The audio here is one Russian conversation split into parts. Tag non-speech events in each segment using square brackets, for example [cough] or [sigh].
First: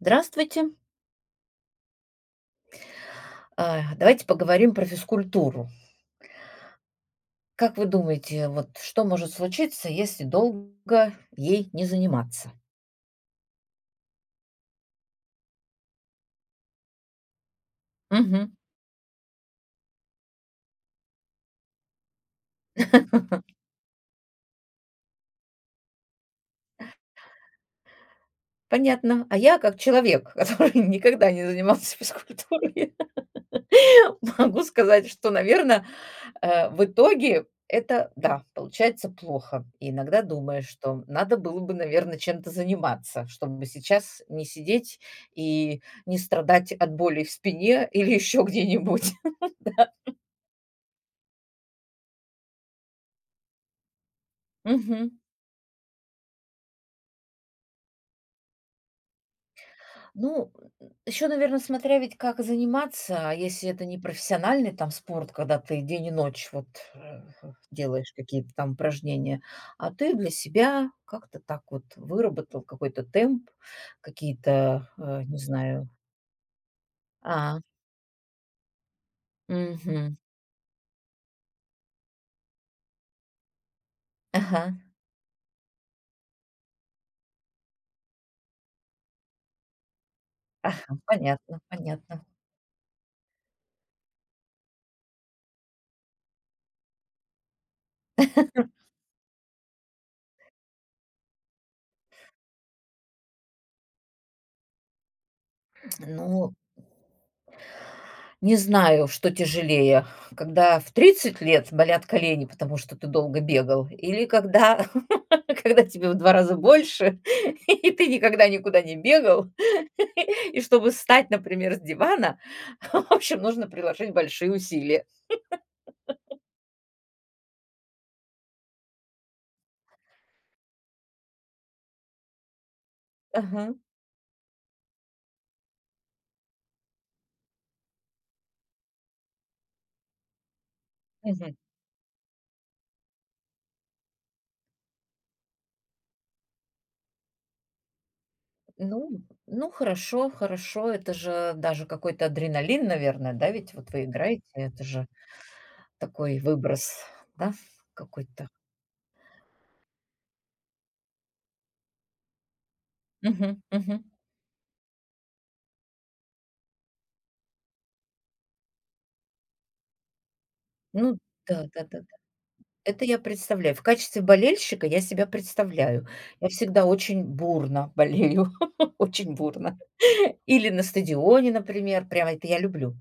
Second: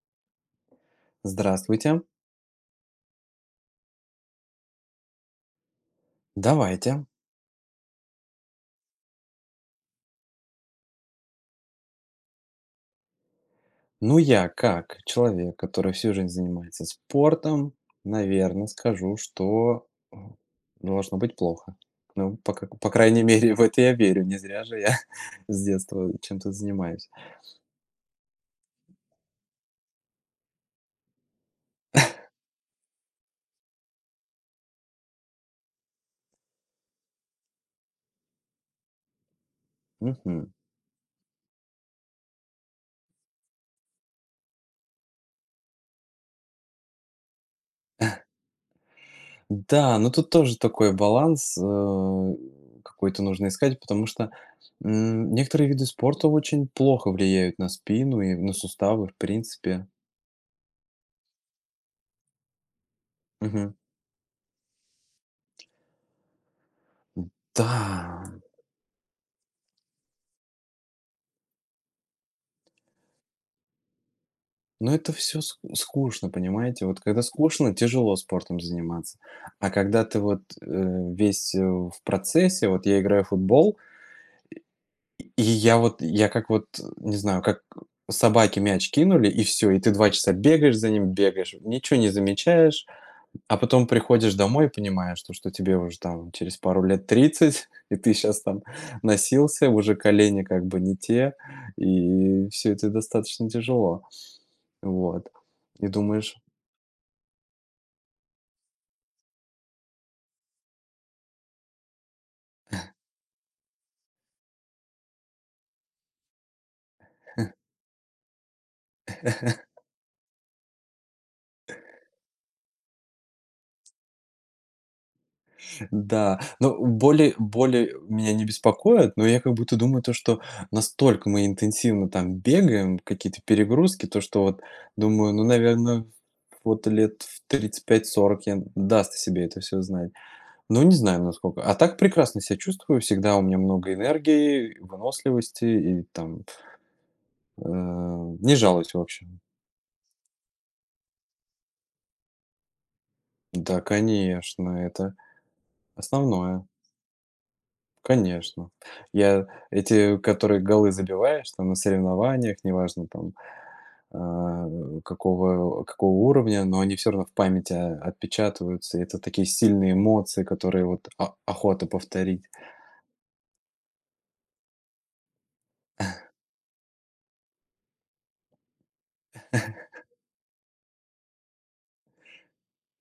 Здравствуйте. Здравствуйте. А, давайте поговорим про физкультуру. Давайте. Как вы думаете, вот что может случиться, если долго ей не заниматься? Ну, я как человек, который всю жизнь занимается спортом, Мгм. наверное, скажу, что м, должно быть плохо. Ну, по крайней [laughs] [laughs] мере, в это я верю. Не зря же я [laughs] с детства чем-то занимаюсь. Понятно. А я как человек, который [laughs] никогда не занимался физкультурой, [laughs] могу сказать, что, наверное, в итоге это, да, получается плохо. И иногда Мгм. думаешь, что надо было бы, наверное, чем-то заниматься, чтобы сейчас не сидеть и не страдать от боли в спине или еще где-нибудь. Да, но тут тоже такой баланс какой-то нужно искать, потому что [laughs] Мгм. Некоторые виды спорта очень плохо влияют на спину и на суставы, в принципе. Ну, еще, наверное, смотря ведь как заниматься, а если Мгм. это не профессиональный там спорт, когда ты день и ночь вот, э, делаешь Да, какие-то там упражнения, а ты для себя как-то так вот выработал какой-то темп, какие-то, но это не все знаю. скучно, понимаете? Вот когда А, скучно, тяжело спортом заниматься. А когда мгм. ты вот, весь в процессе, вот я играю в футбол, Ага, и я вот, я как вот, не знаю, как собаке мяч кинули, и все, и ты 2 часа а, бегаешь за ним, бегаешь, понятно, ничего не понятно. замечаешь, а потом приходишь домой и понимаешь, то, что тебе уже там через пару лет 30, [laughs] и ты сейчас там носился, уже колени как бы не те, и все это достаточно тяжело. Вот. И Ну думаешь. Не знаю, что тяжелее, когда в 30 лет болят колени, потому что ты долго бегал, или когда, [laughs] когда тебе в 2 раза больше, [laughs] и ты никогда никуда не бегал. [laughs] И чтобы встать, например, с дивана, [laughs] в общем, нужно приложить большие усилия. Да, но боли меня не беспокоят, но я как будто думаю, то, что настолько мы интенсивно там бегаем, какие-то Ага. перегрузки, то, что вот думаю, ну, наверное, вот лет в тридцать пять-сорок я даст о себе это все знать. Ну не знаю, Мгм. насколько. А так прекрасно себя чувствую, всегда у меня много энергии, выносливости и там, не жалуюсь, в Ну, общем. ну, хорошо, хорошо. Это же даже какой-то адреналин, наверное, да? Ведь Да, вот вы играете, конечно, это же это такой основное. выброс, да, какой-то. Конечно. Я эти, которые голы забиваешь там на соревнованиях, неважно там, Мгм, мгм. а, какого уровня, но они все равно в памяти, отпечатываются. И это такие сильные эмоции, которые вот Ну о охота да-да-да. повторить. Это я представляю. В качестве болельщика я себя представляю. Я всегда очень бурно болею, [laughs] очень бурно. Или на стадионе, например, прямо это я люблю.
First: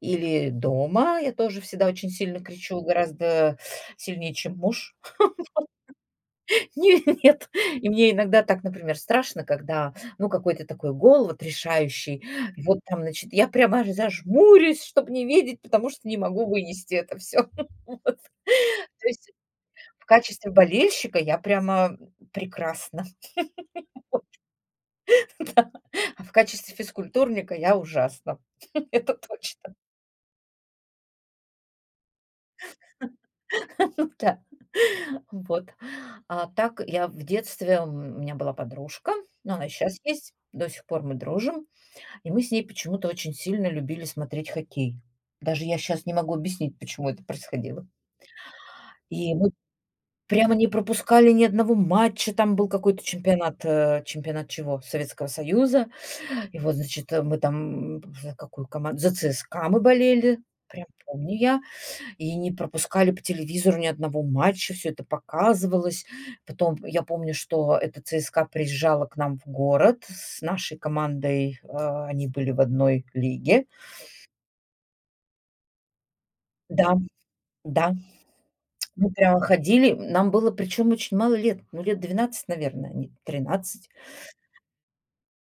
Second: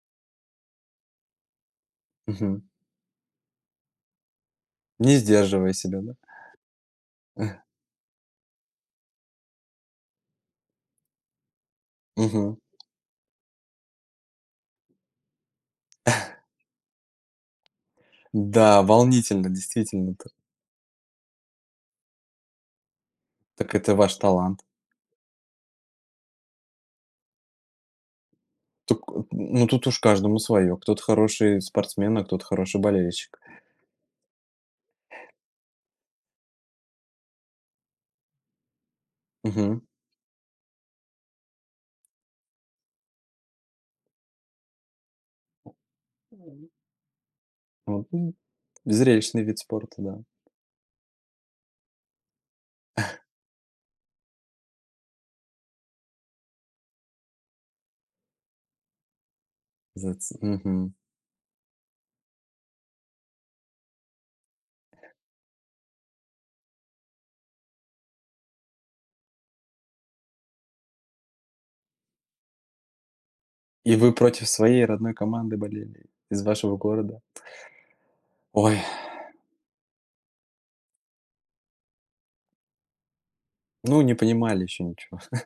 Или дома я тоже всегда очень сильно Мгм. кричу, гораздо сильнее, чем муж. Не сдерживая себя, да? [laughs] Нет, [laughs] и мне иногда так, например, страшно, когда, ну, какой-то такой гол вот решающий, Мгм. и вот там, значит, я прямо аж зажмурюсь, чтобы не видеть, потому что не могу вынести это все. [laughs] Да, То есть волнительно, в действительно. Т качестве болельщика я прямо прекрасно, так это ваш талант. [laughs] да, а в качестве физкультурника я ужасно. [laughs] Тук Это ну, точно. тут уж каждому свое. Кто-то хороший спортсмен, а кто-то хороший болельщик. [laughs] Ну, да. Вот. А так я в детстве, у меня была подружка, но она Мгм. сейчас есть, до сих пор мы дружим, и мы с ней почему-то очень сильно любили смотреть хоккей. Даже я сейчас не могу объяснить, почему это происходило. Вот, И зрелищный мы вид спорта, да. прямо не пропускали ни одного матча. Там был какой-то чемпионат, чемпионат чего? Советского Союза. И вот, значит, мы там, за какую команду? За ЦСКА мы Зац болели, мгм. прям помню я. И не пропускали по телевизору ни одного матча, все это показывалось. Потом я помню, что эта ЦСКА приезжала к нам в город с нашей командой, они были в одной лиге. И вы против своей родной команды болели из вашего Да, города? да, Ой, мы прямо ходили. Нам было причем очень мало лет, ну, лет 12, наверное, а не 13. ну, не понимали еще ничего. [laughs]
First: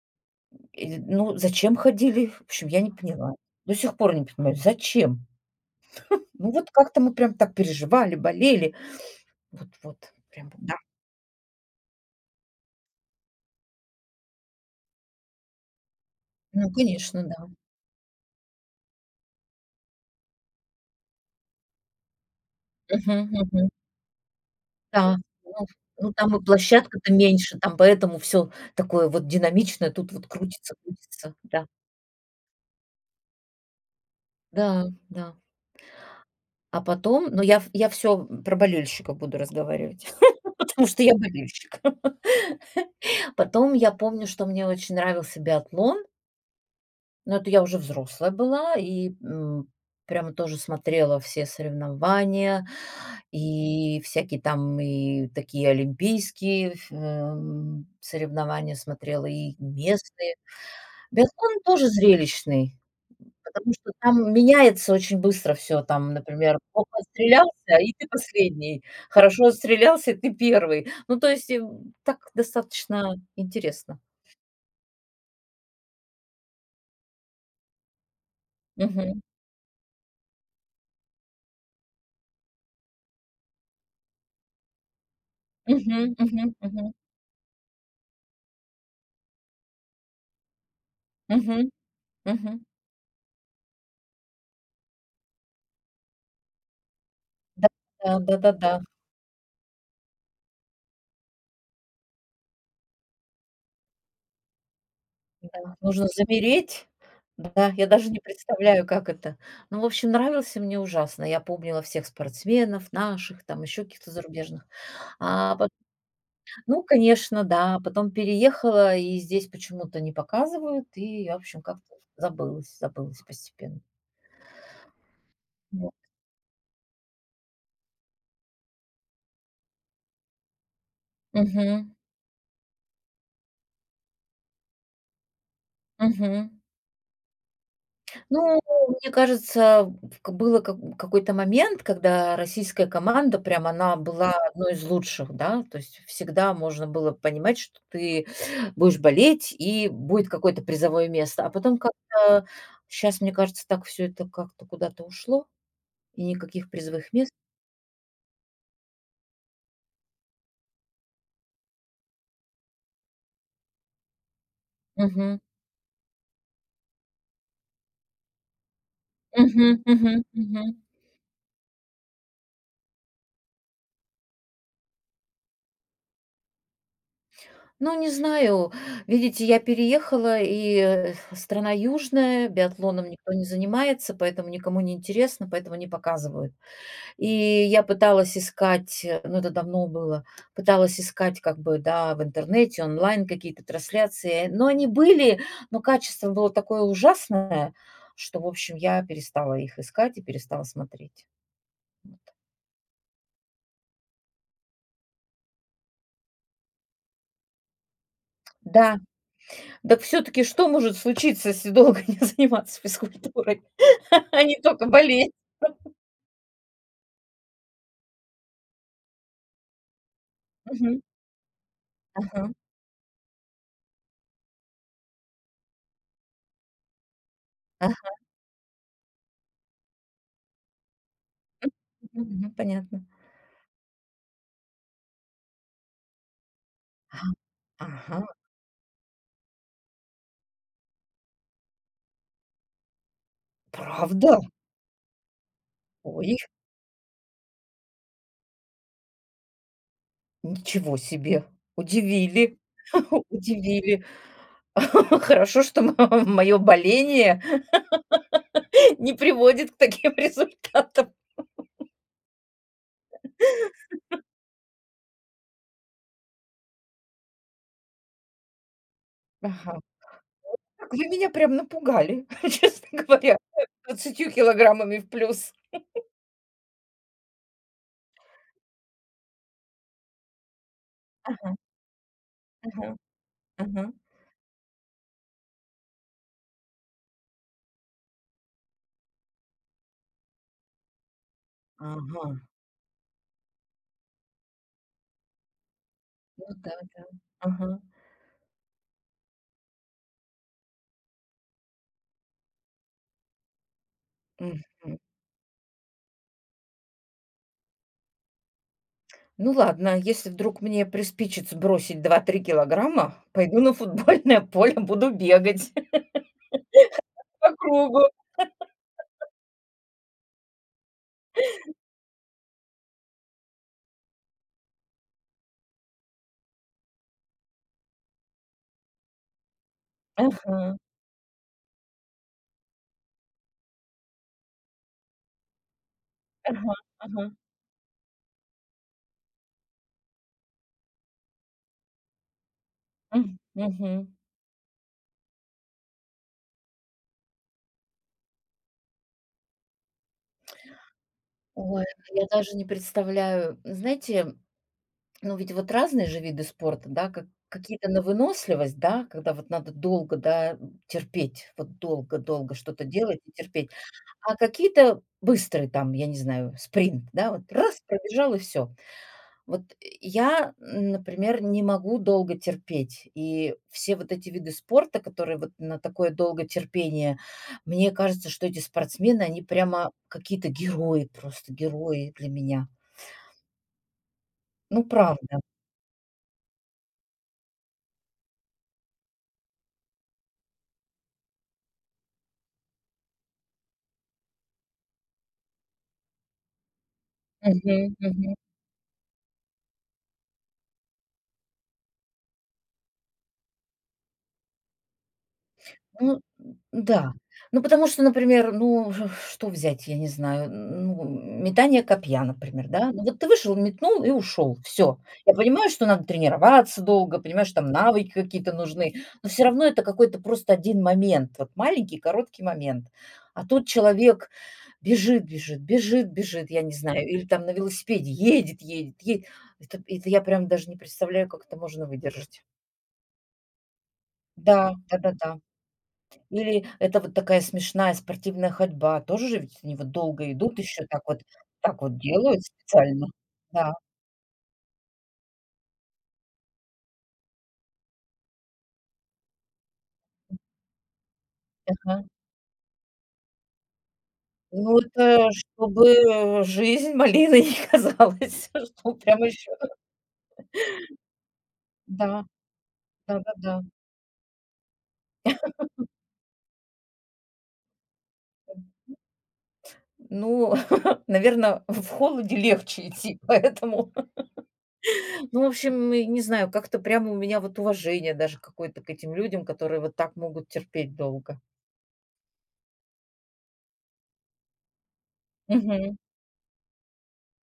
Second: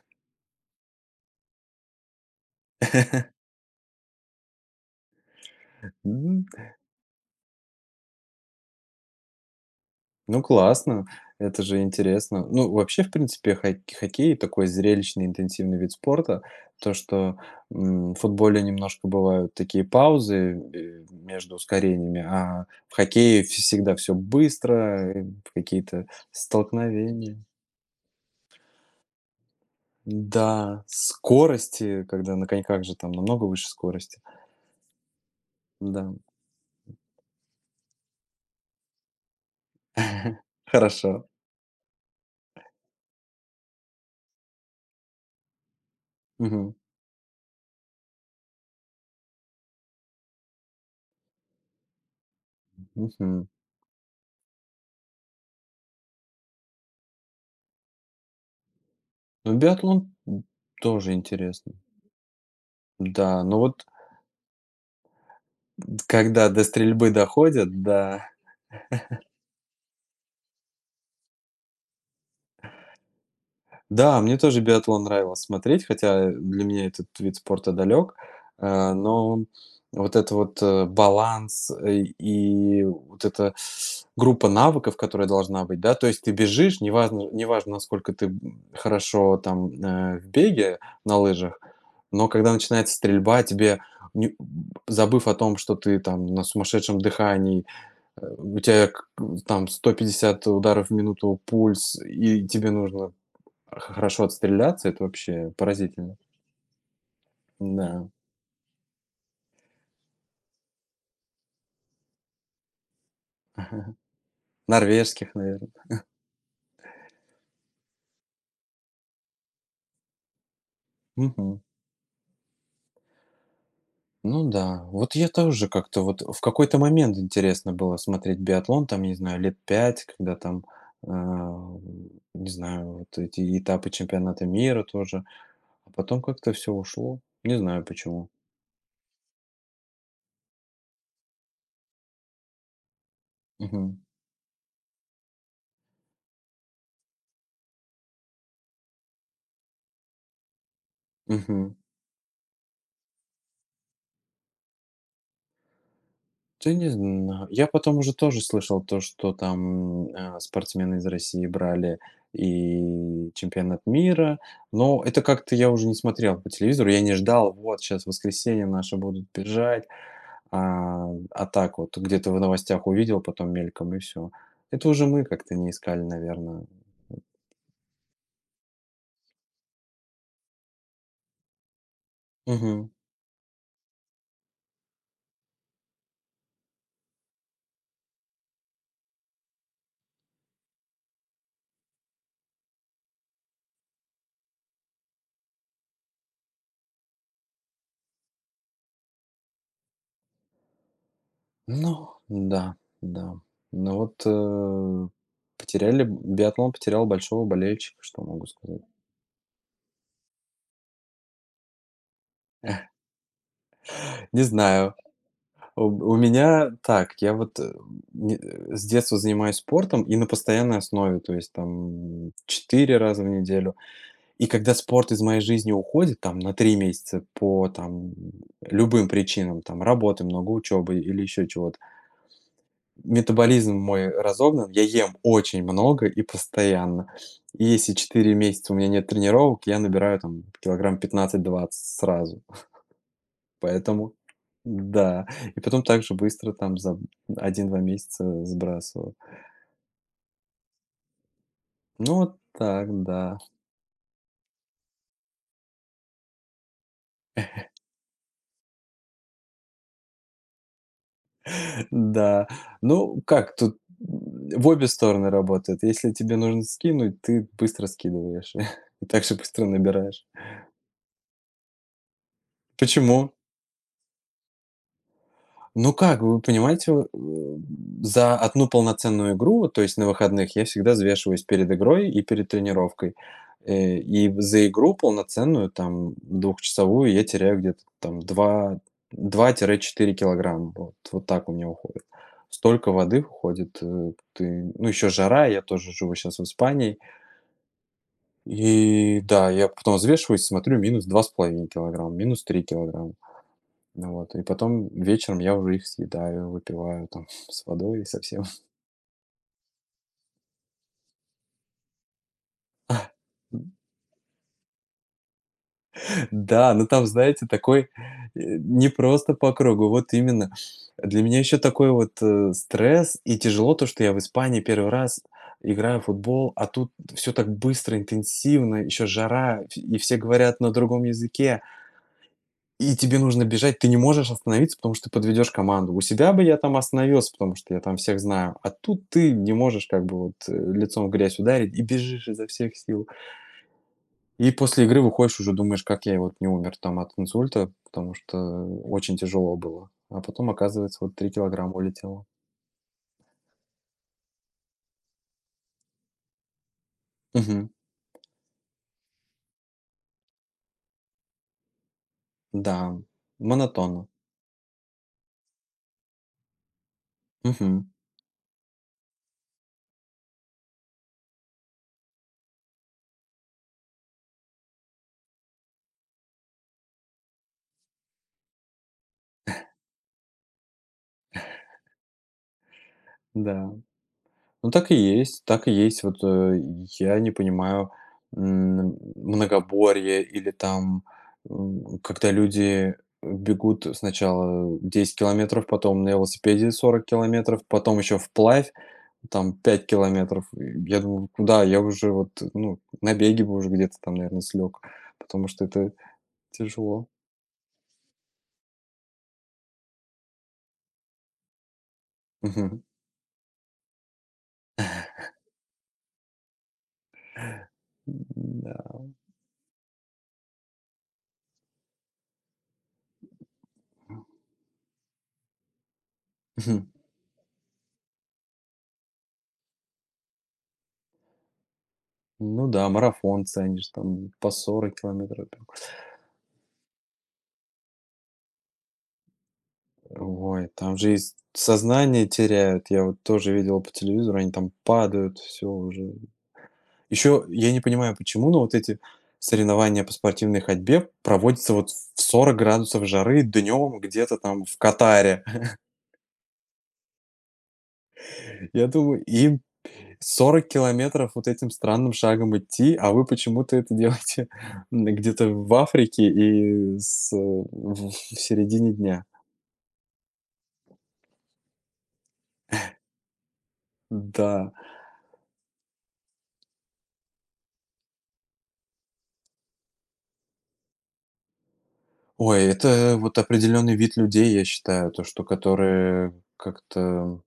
И, ну, зачем ходили? В общем, я не поняла. До сих пор не понимаю, зачем? М, Ну, вот как-то мы прям так переживали, болели. Вот ну, прям, да. классно, это же интересно. Ну, вообще, в принципе, хоккей — такой зрелищный, интенсивный вид спорта. Ну, То, конечно, что, да. В футболе немножко бывают такие паузы, между ускорениями, а в Мгм, хоккее мгм. всегда все быстро, Да. э, Ну какие-то ну, там и площадка-то столкновения. меньше, там поэтому все такое вот динамичное, тут вот крутится, Да, крутится. Да, скорости, когда на коньках же там намного выше скорости. да, да. Да. А потом, ну, я все про болельщиков буду разговаривать, [laughs] [laughs] потому что я Хорошо. болельщик. [laughs] Потом я помню, что мне очень нравился биатлон. Мгм. Но это я уже взрослая была и, прямо тоже смотрела все соревнования, Мгм. и всякие там и такие олимпийские, соревнования смотрела, Ну, и биатлон, местные. тоже Биатлон интересно. тоже зрелищный, Да, но потому вот что там меняется очень быстро все. Там, когда например, до плохо стрельбы отстрелялся, доходят, и ты да. последний, хорошо отстрелялся, и ты первый. Ну, то есть, так достаточно интересно. Да, мне тоже биатлон нравилось смотреть, хотя для меня этот вид спорта далек. Э, Мгм. но вот это вот, баланс, и вот эта группа навыков, которая должна быть, да. То Мгм. есть ты Мгм. бежишь, Мгм. неважно, насколько ты, хорошо там, в беге на лыжах, Мгм. но когда Мгм. начинается стрельба, тебе не забыв о том, что ты там на сумасшедшем дыхании, Да, да, у да-да-да. тебя к там 150 ударов в минуту пульс, и тебе нужно а х хорошо отстреляться — это вообще Нужно поразительно. замереть. Да, я Да. даже не представляю, как это. Ну, в общем, нравился мне ужасно. Я помнила всех спортсменов наших, там еще [laughs] каких-то зарубежных. Норвежских, А, пот наверное. ну, конечно, да. Потом переехала, и здесь почему-то не показывают, и я, в Мгм. общем, как-то забылась постепенно. Ну да, вот я тоже Вот. как-то вот в какой-то момент интересно было смотреть биатлон, там, не знаю, лет 5, когда там, а, Мгм. не знаю, вот эти этапы чемпионата мира тоже. А потом Мгм. как-то все ушло. Не знаю почему. Ну, мне кажется, к было как какой-то момент, когда российская команда, прям Мгм. она была одной из лучших, да. То есть всегда можно было понимать, что ты будешь болеть и будет какое-то призовое место. А Мгм. потом как-то сейчас мне кажется, так все это как-то куда-то ушло, и никаких Да не призовых мест. знаю. Я потом уже тоже слышал то, что там, спортсмены из России брали и чемпионат мира, но это Мгм. как-то я уже не смотрел по телевизору, я не ждал, вот сейчас в воскресенье наши будут Мгм, бежать, мгм, мгм. а так вот где-то в новостях увидел, потом мельком и все. Это уже мы как-то не искали, наверное. Ну, не знаю. Видите, я переехала, и, страна южная, Мгм. биатлоном никто не занимается, поэтому никому не интересно, поэтому не показывают. И я пыталась искать, ну, это давно было, пыталась искать как бы, да, в интернете, онлайн какие-то трансляции. Но они были, но качество было такое ужасное, что, в общем, я перестала их искать и перестала смотреть. Ну да, да. Ну вот, потеряли биатлон потерял большого болельщика, что могу сказать. Да, так все-таки что может случиться, если долго [laughs] не заниматься физкультурой, [laughs] Не а не только знаю. болеть? У у меня так, я вот, э, не э, с детства занимаюсь спортом и на постоянной Мгм. основе, то есть там Ага. 4 раза в неделю. И когда спорт из моей жизни уходит там на 3 месяца по Ага. там любым причинам, там работы много, учебы или еще чего-то, Мгм. Понятно. метаболизм мой разогнан, я ем очень много и постоянно. Ага. И если Ага. 4 месяца у меня нет тренировок, я набираю там килограмм пятнадцать-двадцать сразу. Поэтому Правда? да. И потом так же Ой, быстро там за один-два месяца сбрасываю. ничего себе! Ну, вот Удивили, так, [laughs] да. удивили. [laughs] Хорошо, что мое боление [laughs] не приводит к таким результатам. [laughs] Да. Ну, как тут в обе стороны работает. Если тебе нужно скинуть, ты быстро скидываешь [laughs] и так же быстро Ага. набираешь. Так, вы меня прям напугали, [laughs] честно Почему? говоря, 20 килограммами в плюс. Ну как, вы понимаете, за одну полноценную игру, то есть на выходных, я всегда взвешиваюсь Ага, перед игрой и перед ага, тренировкой. ага. И в за игру полноценную, там, двухчасовую, я теряю где-то там 2 2 четыре килограмма. Вот вот так у меня уходит. Ага. Столько воды уходит, ты ну, еще жара, я тоже живу сейчас в Ну да, Испании. да. Ага. И да, я потом взвешиваюсь, смотрю, минус два с половиной килограмма, минус 3 килограмма. Ну вот, и потом Мгм. вечером я уже их съедаю, выпиваю там [laughs] с водой со всем. Ну ладно, если вдруг мне приспичит сбросить 2-3 килограмма, [laughs] пойду на футбольное поле, буду бегать [laughs] Да, ну там, знаете, по такой, кругу. Не просто по кругу, вот именно. Для меня еще такой вот, стресс и тяжело то, что я в Испании первый раз играю в футбол, а тут все так быстро, интенсивно, еще жара, ф и все говорят на Ага, другом языке. И тебе нужно бежать, ты не можешь остановиться, потому что ты подведешь команду. У себя бы я ага, там ага. остановился, потому что я там всех знаю, а тут ты не можешь как бы вот лицом в грязь ударить и бежишь изо всех сил. М, мгм. И после игры выходишь уже думаешь, как я вот не умер там от инсульта, потому что очень тяжело было. А потом оказывается вот 3 килограмма Ой, улетело. я даже не представляю. Знаете, ну ведь вот разные же виды спорта, да, как Мгм. какие-то на выносливость, да, когда вот надо долго, да, терпеть, вот долго-долго что-то Да, делать и терпеть. монотонно. А какие-то быстрые там, я не знаю, спринт, да, вот раз Мгм. пробежал и все. Вот я, например, не могу долго терпеть. И все вот эти виды спорта, которые вот на такое долгое терпение, мне кажется, что эти спортсмены, они прямо какие-то герои, просто герои для меня. Да. Ну, Ну, так и правда. есть, так и есть. Вот, я не понимаю, многоборье или там, когда люди бегут сначала 10 километров, потом на велосипеде 40 километров, Мгм, потом еще мгм. вплавь там 5 километров. И я думаю, куда? Я уже вот, ну, на беге бы уже где-то там, наверное, слег, потому что это Ну тяжело. да. Ну, потому что, например, ну, [laughs] что взять, я не знаю, ну, метание копья, например, Мгм. да. Ну, вот ты вышел, метнул и ушел. Все. Я понимаю, что надо тренироваться долго, понимаю, что там навыки какие-то нужны, Да. но все равно это какой-то просто один момент, вот маленький короткий момент. А тут человек бежит, бежит, бежит, бежит, я не Мгм. знаю, или там на велосипеде едет, едет, едет. Это я прям даже не представляю, как это можно выдержать. Ну да, марафон ценишь, там по Да, 40 да-да-да. километров. Ну, или это вот такая смешная спортивная ходьба. Тоже же ведь они вот долго идут, Ой, еще там так же и вот так вот сознание делают теряют. Я специально. вот тоже Да. видел по телевизору, они там падают, все уже. Еще я не понимаю, почему, но вот эти соревнования по спортивной ходьбе проводятся вот Ага. в 40 градусов жары днем где-то там в Ну, это Катаре. чтобы, жизнь малиной не казалась, [laughs] [laughs] Я что думаю, прям еще им 40 километров вот этим Да, странным шагом идти, а вы да-да-да. почему-то это делаете [laughs] где-то в Африке и в середине дня. Ну, [laughs] наверное, в холоде легче идти, поэтому. [laughs] Да. Ну, в общем, и не знаю, как-то прямо у меня вот уважение даже какое-то к этим людям, которые вот так могут терпеть долго. Ой, это вот определенный вид людей, я считаю, то, что Мгм. которые как-то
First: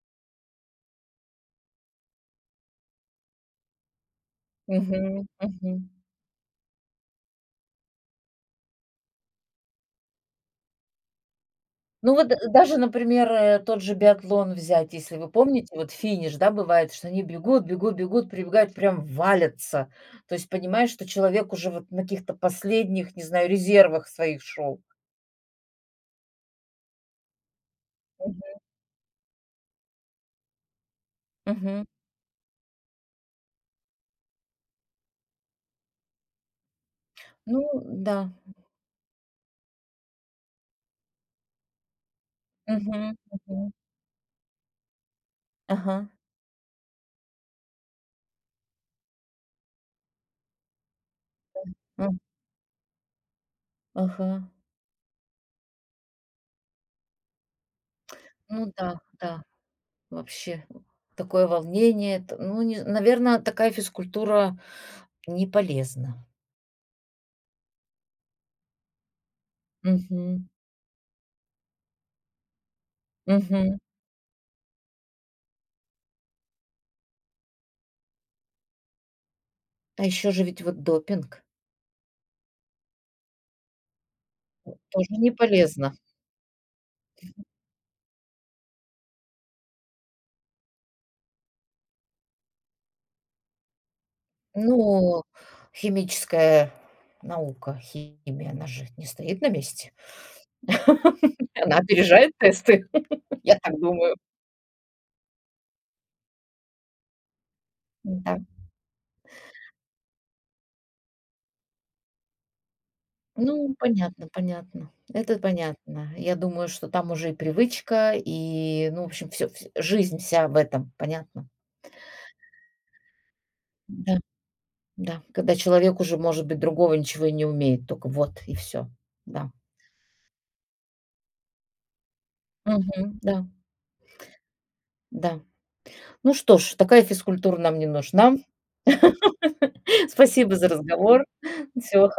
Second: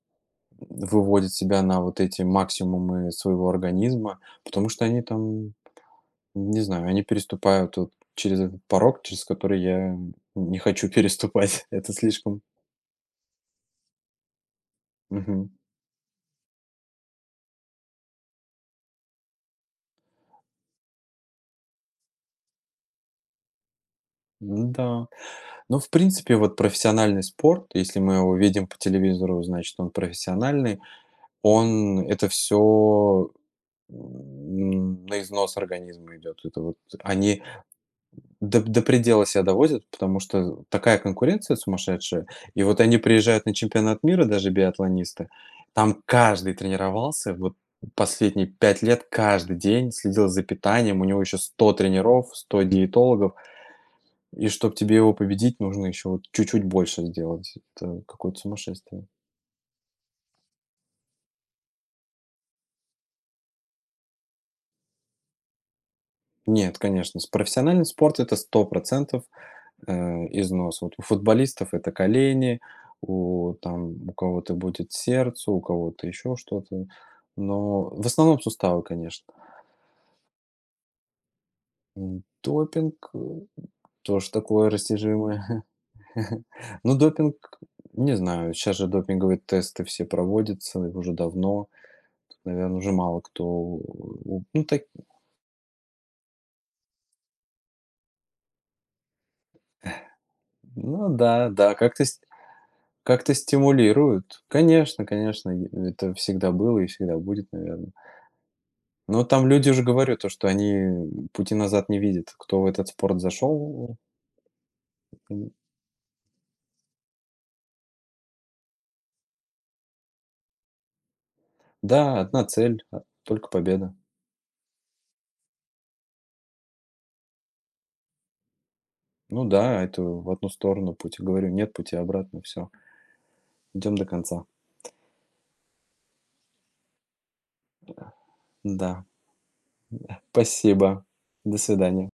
выводят себя на вот эти максимумы своего организма, потому что они Мгм. там, Мгм. не знаю, они переступают вот через этот порог, через который я не хочу переступать. [laughs] Это Ну вот, слишком. даже, например, тот же биатлон взять, если вы Мгм. помните, вот финиш, да, бывает, что они бегут, бегут, бегут, прибегают, прям валятся. То есть понимаешь, что человек уже вот на каких-то последних, не знаю, резервах своих шел. Да. Ну, в принципе, вот профессиональный спорт, если мы его Мгм. видим по телевизору, значит, он профессиональный, Мгм. он это все на износ организма идет. Это вот они Ну да. До предела себя доводят, потому что такая конкуренция сумасшедшая. И вот они Мгм. приезжают на Мгм. чемпионат мира, даже биатлонисты, Ага. там каждый тренировался, вот последние 5 лет каждый день следил за питанием, у него еще сто М. тренеров, 100 диетологов, Ага. и чтобы тебе его победить, нужно еще вот чуть-чуть больше сделать. Это какое-то Ну да, сумасшествие. да, вообще, такое волнение. Это, ну, наверное, такая физкультура не полезна. Нет, конечно, с профессиональный спорт — это 100 процентов. Мгм. Износ. Вот у футболистов это колени, Мгм. там, у кого-то будет сердце, у кого-то еще что-то. Но в основном суставы, конечно. А еще же ведь вот допинг. Допинг тоже такое Тоже не растяжимое. полезно. [laughs] Ну, допинг, не знаю, сейчас же допинговые тесты все проводятся уже давно. Наверное, уже мало кто... Ну, так... Ну, химическая наука, химия, она же не стоит на месте. ну да, [laughs] да, Она как-то опережает тесты, как-то [laughs] я так думаю. стимулируют. Конечно, конечно, и это всегда было и всегда будет, наверное. Да. Ну, там люди уже говорю, то, что они пути назад не видят. Кто в этот спорт Ну, зашел, понятно, понятно. Это м, понятно. Я думаю, что там уже и привычка, и, ну, в общем, все жизнь вся в этом, понятно. да, одна цель, только победа. Да, да. Когда человек уже, может быть, другого ничего и не умеет, только вот и все. Ну Да. да, это в одну сторону путь. Говорю, нет пути обратно, все, Мгм. Да, идем до конца. да. Ну что ж, такая физкультура нам не нужна. [laughs] Да, [laughs] Спасибо за спасибо. разговор. До свидания. Всего